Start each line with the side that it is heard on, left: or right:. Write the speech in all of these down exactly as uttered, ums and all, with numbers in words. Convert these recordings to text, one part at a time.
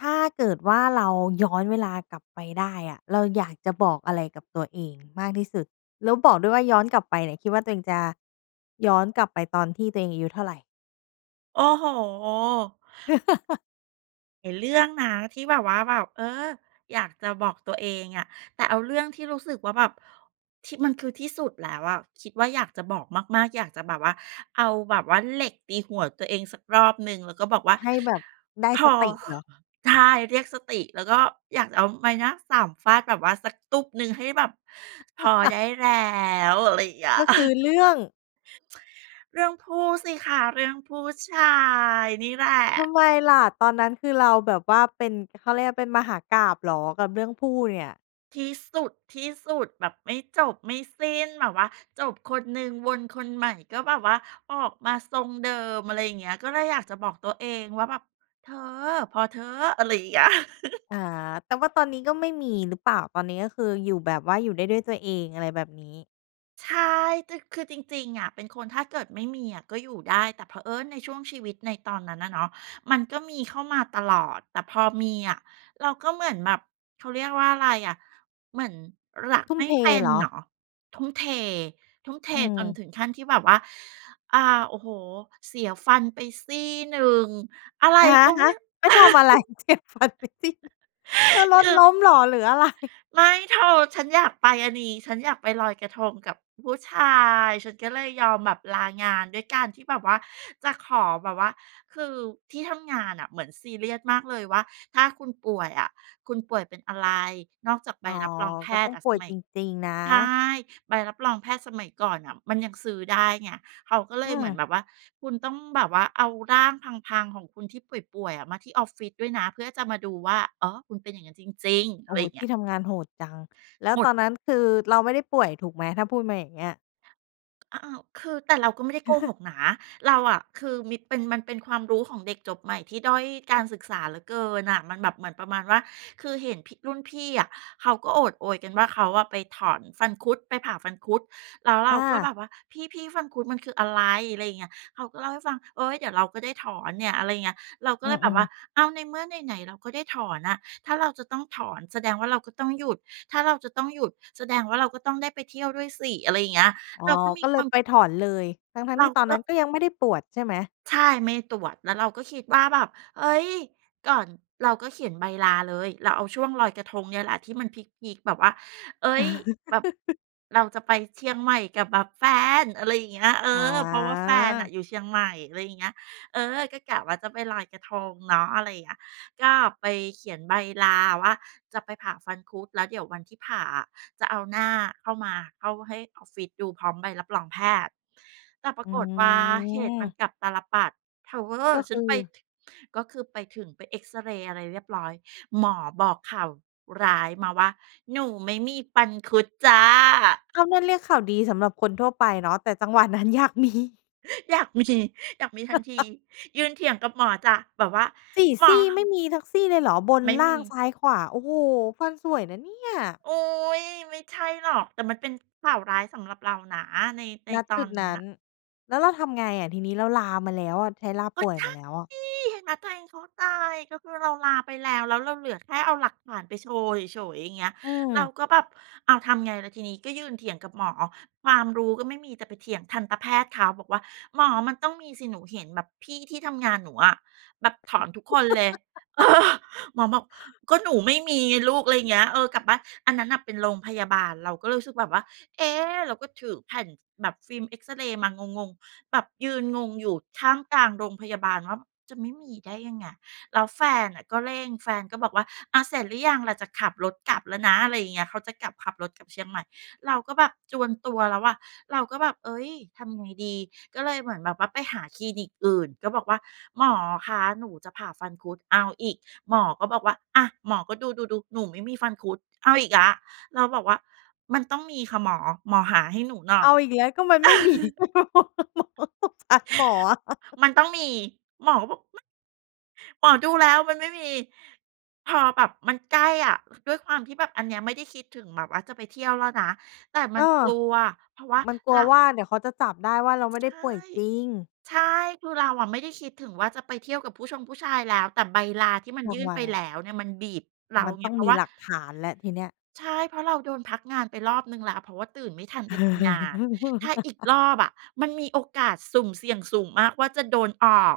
left: ถ้าเกิดว่าเราย้อนเวลากลับไปได้อะ เราอยากจะบอกอะไรกับตัวเองมากที่สุด? แล้วบอกด้วยว่าย้อนกลับไปเนี่ย คิดว่าตัวเองจะ ย้อนกลับไปตอนที่ตัวเองอายุเท่าไร?
right: โอ้โฮ เห็นเรื่องนะที่แบบว่าแบบ เออ อยากจะบอกตัวเองอะ แต่เอาเรื่องที่รู้สึกว่าแบบ ที่ มันคือที่สุดแล้วอะ คิดว่าอยากจะบอกมาก ๆ อยากจะแบบว่า เอาแบบว่าเหล็กตีหัวตัวเองสักรอบหนึ่ง แล้วก็บอกว่า
left: ให้แบบได้
right: "พอ"
left: สติ
right: ค
left: เหรอ?
right: ใช่ เรียกสติ แล้วก็อยากจะเอาไม้หน้าสามฟาดแบบว่าสักตุ๊บหนึ่งให้แบบพอได้แล้ว อะไรอย่างเงี้ย
left: ก็
right: อ
left: คือเรื่อง?
right: เรื่องผู้สิคะ เรื่องผู้ชายนี่แหล
left: ท
right: ะ
left: ำไมล่ะ ตอนนั้นคือเราแบบว่าเป็น ก เขาเรียกว่าเป็นมหากาพย์เหรอ กับเรื่องผู้เนี่ย?
right: ที่สุด ๆ แบบไม่จบไม่สิ้น แบบว่าจบคนหนึ่งวนคนใหม่ก็แบบว่าออกมาทรงเดิม อะไรอย่างเงี้ย ก็เลยอยากจะบอกตัวเองว่าแบบ "เธอ พอเถอะ" อะไรอย่างเงี้ย
left: อา แต่ว่าตอนนี้ก็ไม่มีหรือเปล่า? ตอนนี้ก็คืออยู่แบบว่า อยู่ได้ด้วยตัวเอง อะไรแบบนี้
right: ใช่ จ คือจริง ๆ อะ เป็นคนถ้าเกิดไม่มีอะก็อยู่ได้ แต่เผอิญในช่วงชีวิตในตอนนั้นอะเนาะ มันก็มีเข้ามาตลอด แต่พอมีอะเราก็เหมือนแบบ เขาเรียกว่าอะไรอะ เหมือนรัก
left: ทุ่
right: ไ
left: ม
right: ม่
left: เท
right: เป็น
left: เหร
right: เ
left: อ?
right: หรอ ทุ่มเท ทุ่มเท
left: อ
right: จน
left: ือ
right: ถึงขั้นที่แบบว่า อา โอ้โฮ เสียฟันไปซี่หนึ่ง อะไร
left: อะ
right: ก็
left: ฮ
right: ไม
left: ะ
right: ่ เ
left: ไปทำอะไร เจ็บฟันไปซี่หนึ่ง เธ
right: ออ
left: อร
right: ค
left: ถ
right: ือ
left: ล้มเหรอ หรืออะ ไร?
right: ไม่เธอ ฉันอยากไปอันนี้ ฉันอยากไปลอยกระทงกับผู้ชาย ฉันก็เลยยอมแบบลางาน ด้วยการที่แบบว่า จะขอแบบว่า คือที่ทำงานน่ะเหมือนซีเรียสมากเลยว่าถ้าคุณป่วยอะ คุณป่วยเป็นอะไร นอกจากใบ
left: อ๋อ
right: รับรองแพ
left: ก็ต้
right: ทย
left: อ
right: ์
left: ง
right: อะ
left: ป่
right: ส
left: วย
right: มั
left: จ
right: ย
left: ริง ๆ นะ
right: ใช่ ใบรับรองแพทย์สมัยก่อนน่ะมันยังซื้อได้ไง เขาก็เล
left: อื
right: ยเหมือน
left: ม
right: แบบว่า คุณต้องแบบว่าเอาร่างพัง ๆ ของคุณที่ป่วย ๆ อะมาที่ออฟฟิศด้วยนะ เพื่อจะมาดูว่า อ๋อ คุณเป็นอย่างนั้นจริง ๆ
left: โอ
right: อะ
left: ้
right: ไร
left: โฮ
right: อย่าง
left: ท
right: เงี
left: ี
right: ้ย
left: ่ทำงานโหดจัง แล้ว
right: หม
left: ต
right: ด
left: อนนั้นคือเราไม่ได้ป่วยถูกไหม? ถ้าพูดมาอย่างเงี้ย
right: อ อ้าว คือ แต่เราก็ไม่ได้โกหกนะ เราอะคือ มีเป็น มันเป็นความรู้ของเด็กจบใหม่ที่ด้อยการศึกษาเหลือเกินน่ะ มันแบบเหมือนประมาณว่า คือเห็นพี่ รุ่นพี่อะเขาก็โอดโอยกันว่า "เขาอะไปถอนฟันคุด ไปผ่าฟันคุด" แล้วเร
left: อ
right: าก็แ
left: า
right: บบว่า "พี่ ๆ ฟันคุดมันคืออะไร" อะไรอย่างเงี้ย เขาก็เล่าให้ฟัง "เฮ้ย เดี๋ยวเราก็ได้ถอนเนี่ย" อะไรเงี้ย เราก็
left: อื
right: เลยแบบ
left: อ
right: ว่า
left: ๆ
right: อ้าว ในเมื่อไหน ๆ เราก็ได้ถอนอะ ถ้าเราจะต้องถอนแสดงว่าเราก็ต้องหยุด ถ้าเราจะต้องหยุดแสดงว่าเราก็ต้องได้ไปเที่ยวด้วยสิ อะไรอย่างเงี้ย
left: อ๋อ
right: เราก็ม
left: ก
right: ี
left: ็เล
right: คว
left: ย
right: าม
left: ไปถอนเลย ทั้ง
right: เร
left: ๆ ที
right: า
left: ่ตอน
right: ก
left: น
right: ็
left: ั้นก็ยังไม่ได้ปวดใช่ไหม?
right: ใช่ ไม่ตรวจ แล้วเราก็คิดว่าแบบ เฮ้ย ก่อน เราก็เขียนใบลาเลย เราเอาช่วงลอยกระทงเนี่ยแหละ ที่มันพีก ๆ แบบว่า เฮ้ย แบบ เราจะไปเชียงใหม่กับแบบแฟน อะไรอย่างเงี้ย เออ
left: อ
right: เพราะว่าแฟนอะ
left: า
right: อยู่เชียงใหม่ อะไรอย่างเงี้ย เออ ก็กะว่าจะไปลอยกระทงเนาะ อะไรเงี้ย ก็ไปเขียนใบลาว่า "จะไปผ่าฟันคุด" แล้วเดี๋ยววันที่ผ่าอะ จะเอาหน้าเข้ามา เข้าให้ออฟฟิศดูพร้อมใบรับรองแพทย์ แต่ปรา
left: อื
right: กฏว่าเหตุมัน
left: อ
right: กลับตาลปัตร เธอ
left: ก็
right: ฉ
left: ค
right: ั
left: ื
right: น
left: อ
right: ไป ท ก็คือไปถึง ไปเอกซเรย์ อะไรเรียบร้อย หมอบอกข่าวร้ายมาว่า "หนูไม่มีฟันคุดจ้ะ"
left: ก็นั่นเรียกข่าวดีสำหรับคนทั่วไปเนาะ แต่จังหวะนั้นอยาก มี
right: อยาก มี อยากมีทันที ยืนเถียงกับหมอจ้ะ แบบว่า
left: สี่
right: "หม
left: ซ
right: อ"
left: ี่ ไม
right: ฮ
left: ่มีสักซี่เลยเหรอ? บน
right: ไม่
left: ล
right: ม
left: ่า
right: ี
left: ง ซ้าย ขวา โอ้โฮ ฟันสวยนะเนี่ย
right: โอ๊ย ไม่ใช่หรอก แต่มันเป็นข่าวร้ายสำหรับเรานะ ใน ใน
left: ณ
right: ตอ
left: จุ
right: น
left: ด
right: นั
left: น
right: ้น
left: ั้
right: น่
left: น
right: ะ
left: แล้วเราทำไงอะทีนี้ เราลามาแล้วอะ ใช้ลา
right: ก
left: ป
right: ็
left: ่วย
right: ใช
left: ม
right: ่
left: าแล้วอะ?
right: เห็นไหมตัวเอง เข้าตาย ก็คือเราลาไปแล้ว แล้วเราเหลือแค่เอาหลักฐานไปโชว์เฉย ๆ อย่างเงี้ย
left: อื
right: เรา
left: อ
right: ก็แบบ อ้าว ทำไงล่ะทีนี้ ก็ยืนเถียงกับหมอ ความรู้ก็ไม่มี แต่ไปเถียงทันตแพทย์เขา บอกว่า "หมอมันต้องมีสิ หนูเห็นแบบพี่ที่ทำงานหนูอะแบบถอนทุกคนเลย" เออ หมอบอก "ก็หนูไม่มีไงลูก" อะไรเงี้ย "เออ กลับบ้าน" อันนั้นน่ะเป็นโรงพยาบาล เราก็เลยรู้สึกแบบว่า เอ๊ะ เราก็ถือแผ่น ท แบบฟิล์มเอกซเรย์มางง ๆ แบบยืนงงอยู่ท่ามกลางโรงพยาบาลว่า "จะไม่มีได้ไง" แล้วแฟนน่ะก็เร่ง แฟนก็บอกว่า "อา เสร็จหรือยังล่ะ จะขับรถกลับแล้วนะ" อะไรอย่างเงี้ย เขาจะกลับ ขับรถกลับเชียงใหม่ เราก็แบบจวนตัวแล้วอะ เราก็แบบ เฮ้ย ทำไงดี ก็เลยเหมือนแบบว่าไปหาคลินิกอื่น ก็บอกว่าหมอคะหนูจะผ่าฟันคุด เอาอีก หมอก็บอกว่า อ่า หมอก็ดู ๆ ๆ "หนูไม่มีฟันคุด" เอาอีกแล้ว เราบอกว่า "มันต้องมีค่ะหมอ หมอหาให้หนูหน่อ
left: เ
right: ย"
left: อาอีกแล้ว ก็มันไม่ มี สงสารหมออะ
right: มันต้องมี หมอก็บอก "ไม่" "หมอดูแล้วมันไม่มี" พอแบบมันใกล้อะ ด้วยความที่แบบอันเนี้ยไม่ได้คิดถึงแบบว่าจะไปเที่ยวแล้วนะ แต่ม
left: เ
right: ั
left: อ
right: นก
left: อ
right: ลัว เพราะว่า
left: มันกล
right: เร
left: ัว
right: า
left: ว่า เดี๋ยวเขาจะจับได้ว่าเราไม่ไ
right: ใช
left: ด้
right: ่
left: ป่วยจริง
right: ใช่ คือเราอะไม่ได้คิดถึงว่าจะไปเที่ยวกับผู้ชงผู้ชายแล้ว แต่ใบลาที่มัน
left: ร
right: ย
left: า
right: ื่
left: ง
right: น
left: วั
right: ไป
left: ลอ
right: แล
left: ะ
right: ้วเนี่ยมันบีบเรา
left: มัน
right: ไง
left: ต้อง
right: เพรา
left: ม
right: ะ
left: ี
right: ว่า
left: หลักฐานแล้วทีเนี้ย
right: ใช่ เพราะเราโดนพักงานไปรอบหนึ่งแล้ว เพราะว่าตื่นไม่ทันไปทำงาน ถ้าอีกรอบอะมันมีโอกาสสุ่มเสี่ยงสูงมากว่าจะโดนออก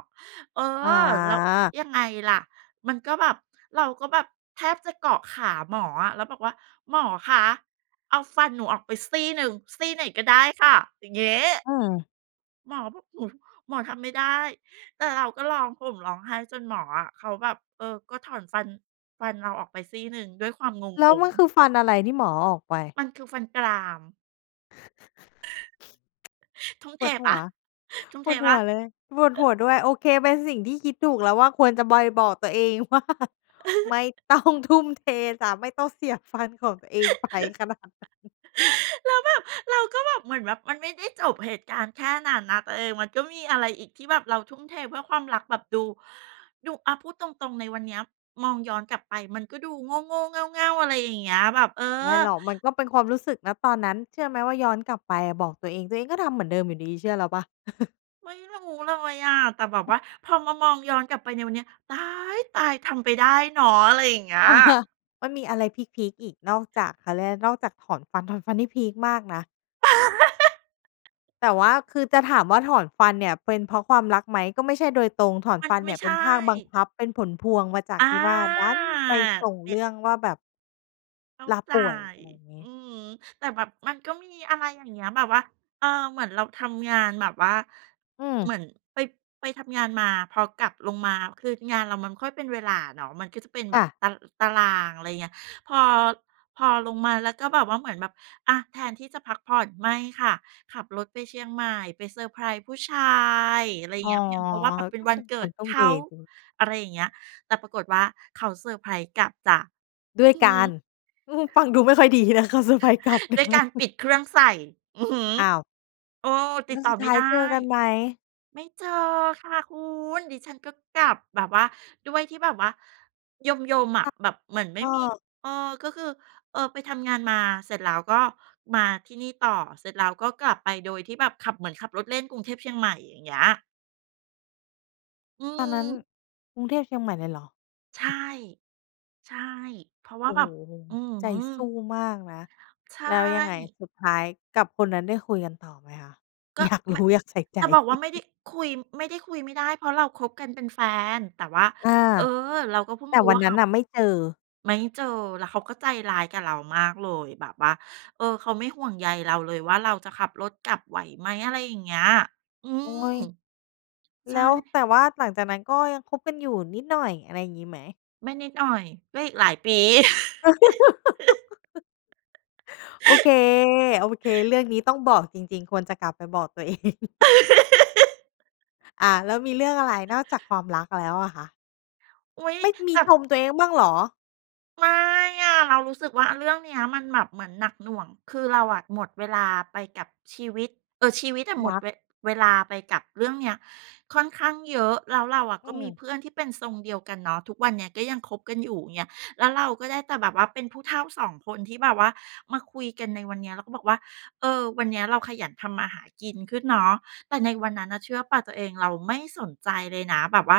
right: เออ
left: อ
right: แล้ว
left: า
right: ยังไงล่ะ มันก็แบบ เราก็แบบแทบจะเกาะขาหมออะ แล้วบอกว่า "หมอคะเอาฟันหนูออกไปซี่หนึ่ง ซี่ไหนก็ได้ค่ะ" อย่างงี้
left: อืม
right: หมอบอก "ฮึ หมอทำไม่ได้" แต่เราก็ร้องห่มร้องไห้จนหมออะเขาแบบ เออ ก็ถอนฟัน ฟันเราออกไปซี่หนึ่งด้วยความง
left: แล้วม
right: ง
left: ัน
right: ๆ
left: คือฟันอะไร ที่หมอเอาออกไป?
right: มันคือฟันกราม ทุ่ม
left: ป
right: เท
left: วดห
right: เปล
left: ั
right: ่า
left: ว
right: ทุ่ม
left: ป
right: เท
left: วด
right: เป
left: ห
right: ล่
left: ั
right: า?
left: วเลย ปวดหัวด้วย โอเคเป็นสิ่งที่คิดถูกแล้วว่า ควรจะบอย บอกตัวเองว่า ไม่ต้องทุ่มเทจ๊ะ ไม่ต้องเสียฟันของตัวเองไปขนาดนั้น
right: แล้วแบบ เราก็เหมือนแบบมันไม่ได้จบเหตุการณ์แค่นั้นนะตัวเอง มันก็มีอะไรอีกที่แบบเราทุ่มเทเพื่อความรักแบบดู ดู อะพูดตรง ๆ ในวันเนี้ย มองย้อนกลับไปมันก็ดูโง่ ๆ เง่า ๆ อะไรอย่างเงี้ย แบบ เออ
left: ไม่หรอกมันก็เป็นความรู้สึก ณ ตอนนั้น เชื่อไหมว่าย้อนกลับไปบอกตัวเอง ตัวเองก็ทำเหมือนเดิมอยู่ดีเชื่อเราเปล่า
right: ไม่รู้เลยอะ แต่แบบว่าพอมามองย้อนกลับไปในวันเนี้ย ต๊ายตาย ทำไปได้เนาะอะไรอย่างเงี้ย
left: มันมีอะไรพีก ๆ อีก นอกจากเขาเรียกอะไร นอกจากถอนฟัน ถอนฟันนี่พีกมากนะ แต่ว่าคือ จะถามว่า ถอนฟันเนี่ยเป็นเพราะความรักไหมก็ไม่ใช่โดยตรง ถอน
right: มัน
left: ฟัน
right: ไ
left: เ
right: ม
left: นี
right: ่
left: ่ย
right: ใ
left: เ
right: ช
left: ป็นภาคบัง
right: ่
left: คับเป็นผลพวงมาจาก
right: อา
left: ที่ว่า ดันไปส่ง
right: เนี
left: เ
right: ่
left: ร
right: ย
left: ื่องว่าแบบ
right: เข้า
left: ลา
right: ใจ
left: ป่วยอะไรอย่างน
right: อ
left: ี้
right: ืม แต่แบบมันก็มีอะไรอย่างเงี้ย แบบว่า เออ เหมือนเราทำงานแบบว่า
left: อื
right: เ
left: ม
right: หมือนไป ไปทำงานมา พอกลับลงมา คืองานเรามันไม่ค่อยเป็นเวลาเนาะ มันก็จะเป็นแ
left: ค
right: บ
left: ่
right: บ
left: ะ
right: ตะ ตารางอะไรเงี้ย พอ พอลงมาแล้วก็แบบว่าเหมือนแบบ อา แทนที่จะพักผ่อน ไม่ค่ะ ขับรถไปเชียงใหม่ไปเซอร์ไพรส์ผู้ชายอะไร
left: อ๋อ
right: เงี้ย เพียงเพราะว่า แบบเป็
left: ก
right: น
left: ็
right: วั
left: เป
right: น
left: ็น
right: เกิ
left: คน
right: ด
left: ทุ
right: เ
left: ่
right: ข
left: มเท
right: า
left: ดี
right: อะไรอย่างเงี้ย แต่ปรากฏว่าเขาเซอร์ไพรส์กลับจ๊ะ
left: ด้วย
right: อือ
left: ก
right: ฮ
left: าร
right: ึ
left: ฟังดูไม่ค่อยดีนะคะเซอร์ไพรส์กลับ
right: ด้วยการปิดเครื่องใส่ อือฮึ
left: อ้าว
right: เออ ต
left: แล
right: ิ
left: ้
right: ด
left: ว
right: ต่
left: ส
right: อ
left: ุด
right: ไ
left: ท
right: ม่
left: ้าย
right: ได
left: เจ
right: ้
left: อกันไหม?
right: ไม่เจอค่ะคุณ ดิฉันก็กลับแบบว่า ด้วยที่แบบว่ายม ๆ อ
left: ค
right: ะ
left: ่ะ
right: แบบเหมือนไม่
left: ก็
right: มี เออ ก็คือ เออ ไปทำงานมาเสร็จแล้วก็มาที่นี่ต่อ เสร็จแล้วก็กลับไปโดยที่แบบขับ เหมือนขับรถเล่นกรุงเทพเชียงใหม่อย่างเงี้ย อื
left: ตอนนั้น
right: ม
left: กรุงเทพเชียงใหม่เลยเหรอ?
right: ใช่ ใช่ เพราะว
left: โ
right: ่
left: อ
right: า
left: ้
right: แบบ
left: โฮ!
right: อื้อ
left: ใจ
right: ฮื
left: สู
right: อ
left: ้มากนะ
right: ใช
left: แล้วยังไง?
right: ่
left: สุดท้ายกับคนนั้นได้คุยกันต่อไหมคะ?
right: ก็
left: อยากร
right: ม
left: ู้อยากใส่ใจ
right: จะบอกว่า ไม่ได้ คุย ไม่ได้คุยไม่ได้เพราะเราคบกันเป็นแฟน แต่ว่า
left: อา
right: เออ เราก็เพิ่
left: แ
right: ง
left: ต่
right: รู้
left: วั
right: ว
left: น
right: ่า
left: น
right: เข
left: ั้น
right: า
left: น่ะไม่เจอ
right: ไม่เจอ แล้วเขาก็ใจร้ายกับเรามากเลยแบบว่า เออ เขาไม่ห่วงใยเราเลยว่า เราจะขับรถกลับไหวไหม อะไรอย่างเงี้ย อื
left: โอ๊
right: ม
left: ย
right: ใช
left: แล
right: ่
left: ้ว แต่ว่าหลังจากนั้นก็ยังคบกันอยู่นิดหน่อย อะไรอย่างงี้ไหม?
right: ไม่นิดหน่อย ก็อีกหลายปี
left: โอเค ๆ เรื่องนี้ต้องบอกจริง ๆ ควรจะกลับไปบอก ตัวเอง อา แล้วมีเรื่องอะไรนอกจากความรักแล้วอะคะ?
right: อุ๊ย!
left: ไม่ม
right: แ
left: ี
right: บบ
left: ชมตัวเองบ้างเหรอ?
right: ไม่อะ เรารู้สึกว่าเรื่องเนี้ยมันแบบเหมือนหนักหน่วง คือเราอะหมดเวลาไปกับชีวิต เออ ชีวิตอะห
left: ร
right: มด
left: ัก
right: เว เวลาไปกับเรื่องเนี้ย ค่อนข้างเยอะ แล้วเราอะ
left: อื
right: ก็มี
left: ม
right: เพื่อนที่เป็นทรงเดียวกันเนาะ ทุกวันเนี้ยก็ยังคบกันอยู่ เงี้ย แล้วเราก็ได้แต่แบบว่าเป็นผู้เฒ่า สอง คนที่แบบว่ามาคุยกันในวันเนี้ยแล้วก็บอกว่า เออ วันเนี้ยเราขยันทำมาหากินขึ้นเนาะ แต่ในวันนั้นนะเชื่อเปล่าตัวเอง เราไม่สนใจเลยนะแบบว่า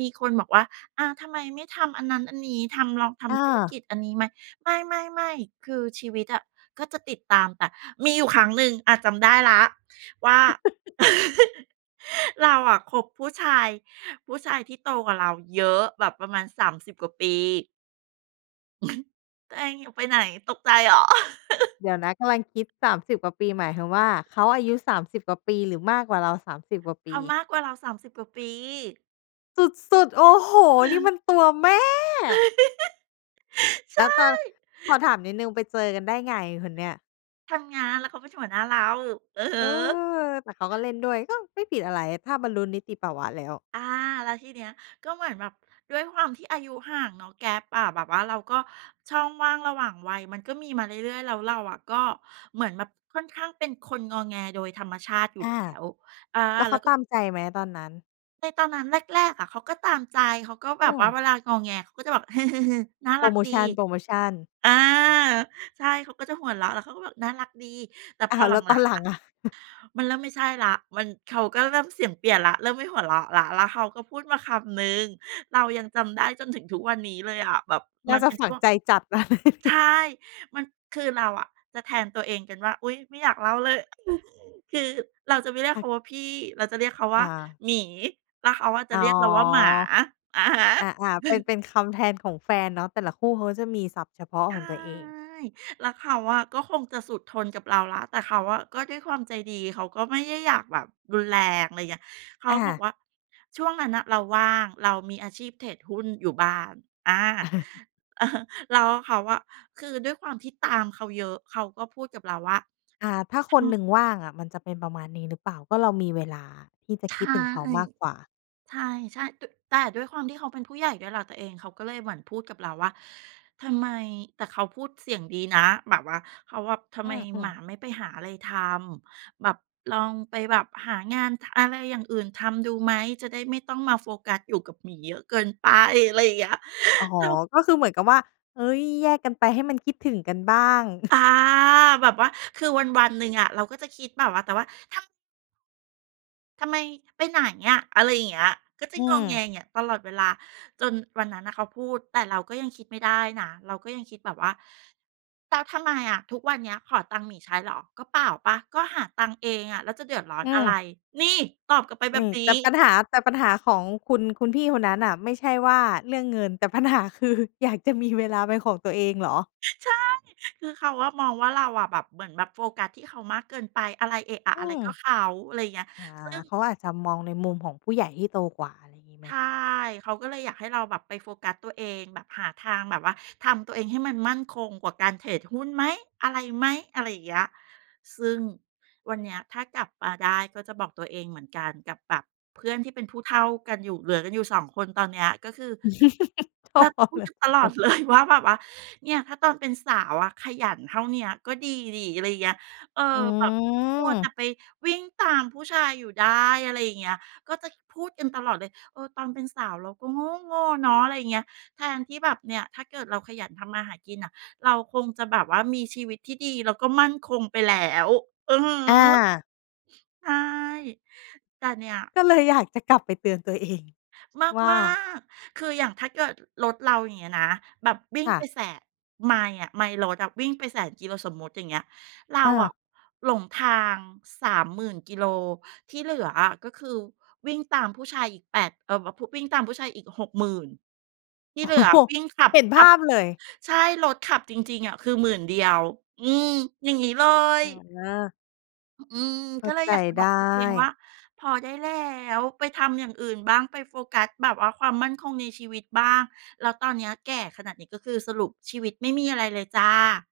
right: มีคนบอกว่า อ่า ทำไมไม่ทำอันนั้น อันนี้ ทำ ลองท
left: อ
right: ำธุรก
left: า
right: ิจอันนี้ไหม ไม่ ๆ ๆ คือชีวิตอะก็จะติดตามแต่ มีอยู่ครั้งหนึ่ง อ่า จำได้แล้วว่า เราอะคบ ผู้ชาย ผู้ชายที่โตกว่าเราเยอะแบบประมาณ สามสิบ กว่าปี ตัวเองอยู่ ไปไหน ตกใจเหรอ?
left: เดี๋ยวนะ กำลังคิด สามสิบ กว่าปี หมายความว่าเขาอายุ สามสิบ กว่าปี หรือมากกว่าเรา สามสิบ กว่าป
right: เข
left: ี?
right: ามากกว่าเรา สามสิบ กว่าปี
left: สุด ๆ โอ้โฮ! นี่มันตัวแม่
right: ใ
left: แ
right: ช
left: ล้วตอน
right: ่
left: ขอถามนิดหนึ่งไปเจอกันได้ไงคนเนี้ย?
right: ทำงาน แล้วเขาเป็นหัวหน้าเรา อือฮ
left: เ
right: ึ
left: ออ แต่เขาก็เล่นด้วย ก็ไม่ผิดอะไรถ้าบรรลุนิติภาวะแล้ว
right: อา แล้วทีเนี้ย ก็เหมือนแบบด้วยความที่อายุห่างเนาะ Gap อะ แบบว่าเราก็ ช่องว่างระหว่างวัยมันก็มีมาเรื่อย ๆ แล้วเราอะ ก็เหมือนแบบค่อนข้างเป็นคนงอแง โดยธรรมชาติอยู่
left: อ
right: แล
left: า
right: ้ว อา
left: แล้วเ
right: แ
left: ข
right: ล้
left: า
right: ว ก็
left: ตามใจไหมตอนนั้น?
right: ในตอนนั้นแรก ๆ อะเขาก็ตามใจ เขาก็แ
left: อ
right: บ
left: ื
right: บว่า
left: ม
right: เวลางอแงเขาก็จะแบบ "หึ ๆ ๆ น่า
left: โพ
right: ร
left: ร
right: ัก
left: โม
right: ดี"
left: ชัน โพรโมชัน
right: อา ใช่ เขาก็จะหัวเราะ แล้วเขาก็บอกน่ารักดี แต่
left: อ
right: พ
left: ้า
right: อ
left: ว
right: ห
left: แ
right: ล
left: ล้วต
right: ั
left: อน
right: ง
left: หล
right: ๆ
left: ั
right: อ
left: ง
right: ะ
left: อะ
right: มันเริ่มไม่ใช่แล้ว มัน เขาก็เริ่มเสียงเปลี่ยนแล้ว เริ่มไม่หัวเราะแล้ว แล้วเขาก็พูดมาคำหนึ่ง เรายังจำได้จนถึงทุกวันนี้เลยอะ แบบ
left: น่
right: ม
left: า
right: ัน
left: จะ
right: เป็น
left: ฝ
right: ช
left: ัง
right: ่วง
left: ใจจัด เลย
right: ใช่ มัน คือเราอะจะแทนตัวเองกันว่า อุ๊ย!ไม่อยากเล่าเลย คือเราจะไม่เรียก
left: ค่
right: เข
left: ะ
right: าว่าพี่ เราจะเรียกเขาว
left: อ
right: ่า
left: า
right: หมี แล้วเขาอะจ
left: อ
right: ะ
left: ๋อ
right: เรียกเราว่าหมา อะฮะ
left: อ่า ๆ เป็น เป็นคำแทนของแฟนเนาะ แต่ละคู่เขาก็จะมีศัพท์เฉพาะ
right: ใช
left: ขอ
right: ่
left: งตัวเอง
right: แล้วเขาอะก็คงจะสุดทนกับเราแล้ว แต่เขาอะ ก็ด้วยความใจดี เขาก็ไม่ใย่ อยากแบบรุนแรง อะไรเงี้ย เขา
left: อ
right: บอก
left: า
right: ว่า ช่วงนั้นน่ะ เราว่าง เรามีอาชีพเทรดหุ้นอยู่บ้าน อา อะฮะ แล้วเขาอะ คือด้วยความที่ตามเขาเยอะ เขาก็พูดกับเราว่า
left: อา ถ้าค
right: ท
left: นห
right: ำ
left: นึ่งว่างอะมันจะเป็นประมาณนี้หรือเปล่า? ก็เรามีเวลาที่จะ
right: ใช
left: คิ
right: ่
left: ดถึงเขามากกว่า
right: ใช่ ๆ ต แต่ด้วยความที่เขาเป็นผู้ใหญ่ด้วยแหละตัวเอง เขาก็เลยเหมือนพูดกับเราว่า "ทำไม?" แต่เขาพูดเสียงดีนะ แบบว่าเขาแบบ "ทำ
left: อ
right: ไม
left: ื
right: หม
left: ม
right: า
left: ๆ
right: ไม่ไปหาอะไรทำ แบบลองไปแบบหางาน ท อะไรอย่างอื่นทำดูไหม? จะได้ไม่ต้องมาโฟกัสอยู่กับหมีเยอะ เกินไป" อะไรอย่างเงี้ย
left: อ๋อ
right: เขา
left: ก็คือเหมือนกับว่า เฮ้ย แยกกันไปให้มันคิดถึงกันบ้าง
right: อา แบบว่าคือวัน ๆ หนึ่งอะ เราก็จะคิดแบบว่า แต่ว่า ทำ ทำไม ไปไหนอะ อะไรอย่างเงี้ย ก็จะ
left: อื
right: งอแง
left: ม
right: อย่างเงี้ยตลอดเวลา จนวันนั้นน่ะเขาพูด แต่เราก็ยังคิดไม่ได้นะ เราก็ยังคิดแบบว่า "แล้วทำไมอะ ทุกวันเนี้ยขอตังค์หมีใช้เหรอ ก็เปล่าเปล่า ก็หาตังค์เองอะ แล้วจะเดือดร้อน
left: อื
right: อะไร"
left: ม
right: นี่ ตอบกลับไปแบ
left: น
right: บ
left: ี่
right: นี้
left: แต่ปัญหา แต่ปัญหาของคุณ คุณพี่คนนั้นน่ะไม่ใช่ว่าเรื่องเงิน แต่ปัญหาคืออยากจะมีเวลาเป็นของตัวเองเหรอ?
right: ใช่ คือเขาอะมองว่า เราอะแบบ เหมือนแบบโฟกัสที่เขามากเกินไป อะไร เอะอะ
left: อื
right: อะไรก็
left: ม
right: เขา อะไรอย่างเงี้ย
left: อา
right: ซึ่ง
left: เขาอาจจะมองในมุมของผู้ใหญ่ที่โตกว่า อะไรงี้ไ
right: ใช
left: หม?
right: ่ เขาก็เลยอยากให้เราแบบไปโฟกัสตัวเอง แบบหาทางแบบว่าทำตัวเองให้มันมั่นคงกว่าการเทรดหุ้นไหม อะไรไหม อะไรอย่างเงี้ย ซึ่งวันเนี้ยถ้ากลับมาได้ก็จะบอกตัวเองเหมือนกัน กับแบบเพื่อนที่เป็นผู้เฒ่ากันอยู่ เหลือกันอยู่ สอง คน ตอนเนี้ยก็คือ
left: โถ
right: เราจะพู
left: เ
right: ด
left: หลื
right: ก
left: อ
right: ันต
left: สอง
right: ล
left: ค
right: อด
left: น
right: เลย ว่า แบบว่า "เนี่ย ถ้าตอนเป็นสาวอะขยันเท่าเนี้ยก็ดีสิ" อะไรอย่างเงี้ย เออ
left: อ
right: แบบมัวแต
left: ืม
right: ่ไปวิ่งตามผู้ชายอยู่ได้ อะไรอย่างเงี้ย ก็จะ ค พูดกันตลอดเลย เออ ตอนเป็นสาวเราก็โง๊โง่เนาะ อะไรอย่างเงี้ย แทนที่แบบเนี่ย ถ้าเกิดเราขยันทำมาหากินอะ เราคงจะแบบว่ามีชีวิตที่ดีแล้วก็มั่นคงไปแล้ว อือฮ
left: อ
right: ึ
left: า
right: ใช่ แต่เนี่ย
left: ก็เลยอยากจะกลับไปเตือนตัว เอง ว่า?
right: มาก ๆ คืออย่างถ้าเกิดรถเราอย่างเงี้ยนะแบบวิ่ง
left: ค่
right: ไป
left: ะ
right: แสะ ไมล์อะ ไมล์รถอะวิ่งไป แสน กิโล สมมติอย่างเงี้ย เรา
left: อ
right: อะ
left: า
right: หลงทาง สามหมื่น กิโล ที่เหลืออะก็คือวิ่งตามผู้ชายอีก แปด เอ่อ ว ผุ วิ่งตามผู้ชายอีก หกหมื่น ที่
left: โอ้
right: เหลือวิ่งขับ
left: เห็น
right: ข
left: ภ
right: ับ
left: าพเลย
right: ใช่ รถขับจริง ๆ อะ คือ หมื่น เดียว อืม อย่างงี้เล
left: อ
right: ย
left: า
right: อ อืม
left: เข้
right: ก็
left: า
right: เลย
left: ใจ
right: อยากจะ
left: ไ
right: บ
left: ด
right: อกตัวเองว
left: ้
right: ่า "พอได้แล้ว ไปทำอย่างอื่นบ้าง ไปโฟกัสแบบว่าความมั่นคงในชีวิตบ้าง" แล้วตอนเนี้ยแก่ขนาดนี้ ก็คือสรุปชีวิตไม่มีอะไรเลยจ้ะ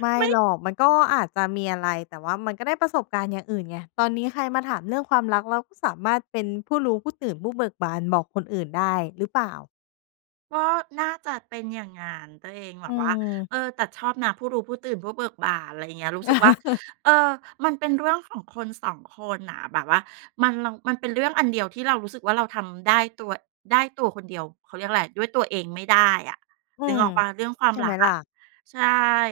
left: ไม่
right: ไม
left: ห
right: ่
left: รอก มันก็อาจจะมีอะไร แต่ว่ามันก็ได้ประสบการณ์อย่างอื่นไง ตอนนี้ใครมาถามเรื่องความรัก เราก็สามารถเป็นผู้รู้ ผู้ตื่น ผู้เบิกบาน บอกคนอื่นได้ หรือเปล่า?
right: ก็น่าจะเป็นอย่างงั้นตัวเอง แบ
left: อื
right: บว่า
left: ม
right: เออ แต่ชอบนะผู้รู้ ผู้ตื่น ผู้เบิกบาน ไรเงี้ย รู้สึกว่า เออ มันเป็นเรื่องของคน สอง คนน่ะ แบบว่ามัน แล้วมันเป็นเรื่องอันเดียวที่เรารู้สึกว่าเราทำได้ตัว ได้ตัวคนเดียว เขาเรียกอะไร ด้วยตัวเองไม่ได้อะ
left: อื
right: นึก
left: ม
right: ออกเปล่า เรื่องควา
left: ใ
right: ม
left: ช่
right: ร
left: ไ
right: ั
left: หม
right: กอ
left: ล่
right: ะ
left: ะ?
right: ใช่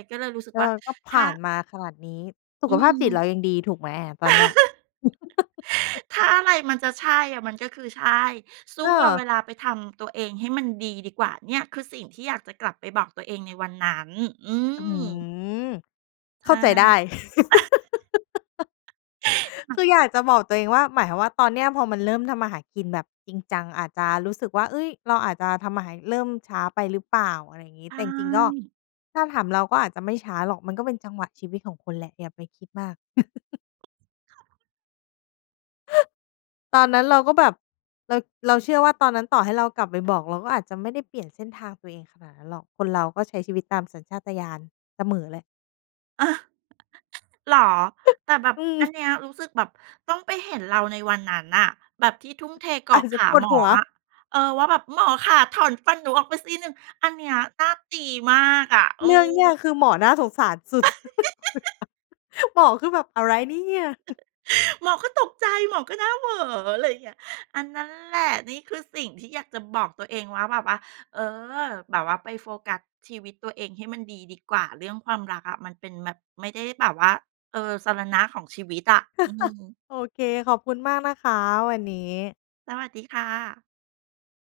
right: ก็เลยรู้สึก
left: เออ
right: ว่า
left: ก็ผ
right: ถ้
left: ่
right: า
left: านมาขนาดนี้ สุ
right: อื
left: ขภาพจิต
right: ม
left: เรายังดี ถูกไหมอะ ตอนเนี้ย?
right: ถ้าอะไรมันจะใช่อะมันก็คือใช่ สู้
left: เ
right: เอาเว
left: ออ
right: ลาไปทำตัวเองให้มันดีดีกว่า เนี่ย คือสิ่งที่อยากจะกลับไปบอกตัวเองในวันนั้น อื
left: อื้อฮื
right: ม
left: อ
right: ใช
left: เข้า
right: ่
left: ใจได้
right: จริงเหร
left: คื
right: อ?
left: ออยากจะบอกตัวเองว่า หมายความว่า ตอนเนี้ยพอมันเริ่มทำมาหากินแบบจริงจัง อาจจะรู้สึกว่า เฮ้ย เราอาจจะทำมาหา เริ่มช้าไปหรือเปล่า อะไรอย่างงี
right: ใช
left: ้ แต่จริง ๆ ก็
right: ่
left: ถ้าถามเราก็อาจจะไม่ช้าหรอก มันก็เป็นจังหวะชีวิตของคุณแหละ อย่าไปคิดมาก ตอนนั้นเราก็แบบ เรา เราเชื่อว่าตอนนั้นต่อให้เรากลับไปบอก เราก็อาจจะไม่ได้เปลี่ยนเส้นทางตัวเองขนาดนั้นหรอก คนเราก็ใช้ชีวิตตามสัญชาตญาณเสมอแหละ
right: เออ เหรอ
left: ฮ
right: แต่แบบ
left: อื
right: อั
left: ม
right: นเนี้ยรู้สึกแบบต้องไปเห็นเราในวันนั้นน่ะ แบบที่ทุ่มเทเก
left: อ
right: า
left: า
right: ะ
left: จ
right: ข
left: จะ
right: า
left: ปว
right: ห
left: ด
right: ม
left: ห
right: อ
left: ัว
right: อะ เออ ว่าแบบ "หมอคะถอนฟันหนูออกไปซี่หนึ่ง" อันเนี้ยน่าตีมากอะ เออ
left: เรื่องเนี้ยคือหมอน่าสงสารสุด หมอคือแบบ "อะไรเนี่ย"
right: หมอก็ตกใจ หมอก็หน้าเหวอ อะไรเงี้ย อา นั้นแหละ นี่คือสิ่งที่อยากจะบอกตัวเองว่า แบบว่า เออ "แบบว่าไปโฟกัสชีวิตตัวเองให้มันดีดีกว่า เรื่องความรักอะมันเป็นแบบ ไม่ได้แบบว่า เออ สรณะของชีวิตอะ" อืม
left: โอเค ขอบคุณมากนะคะวันนี้
right: สวัสดีค่ะ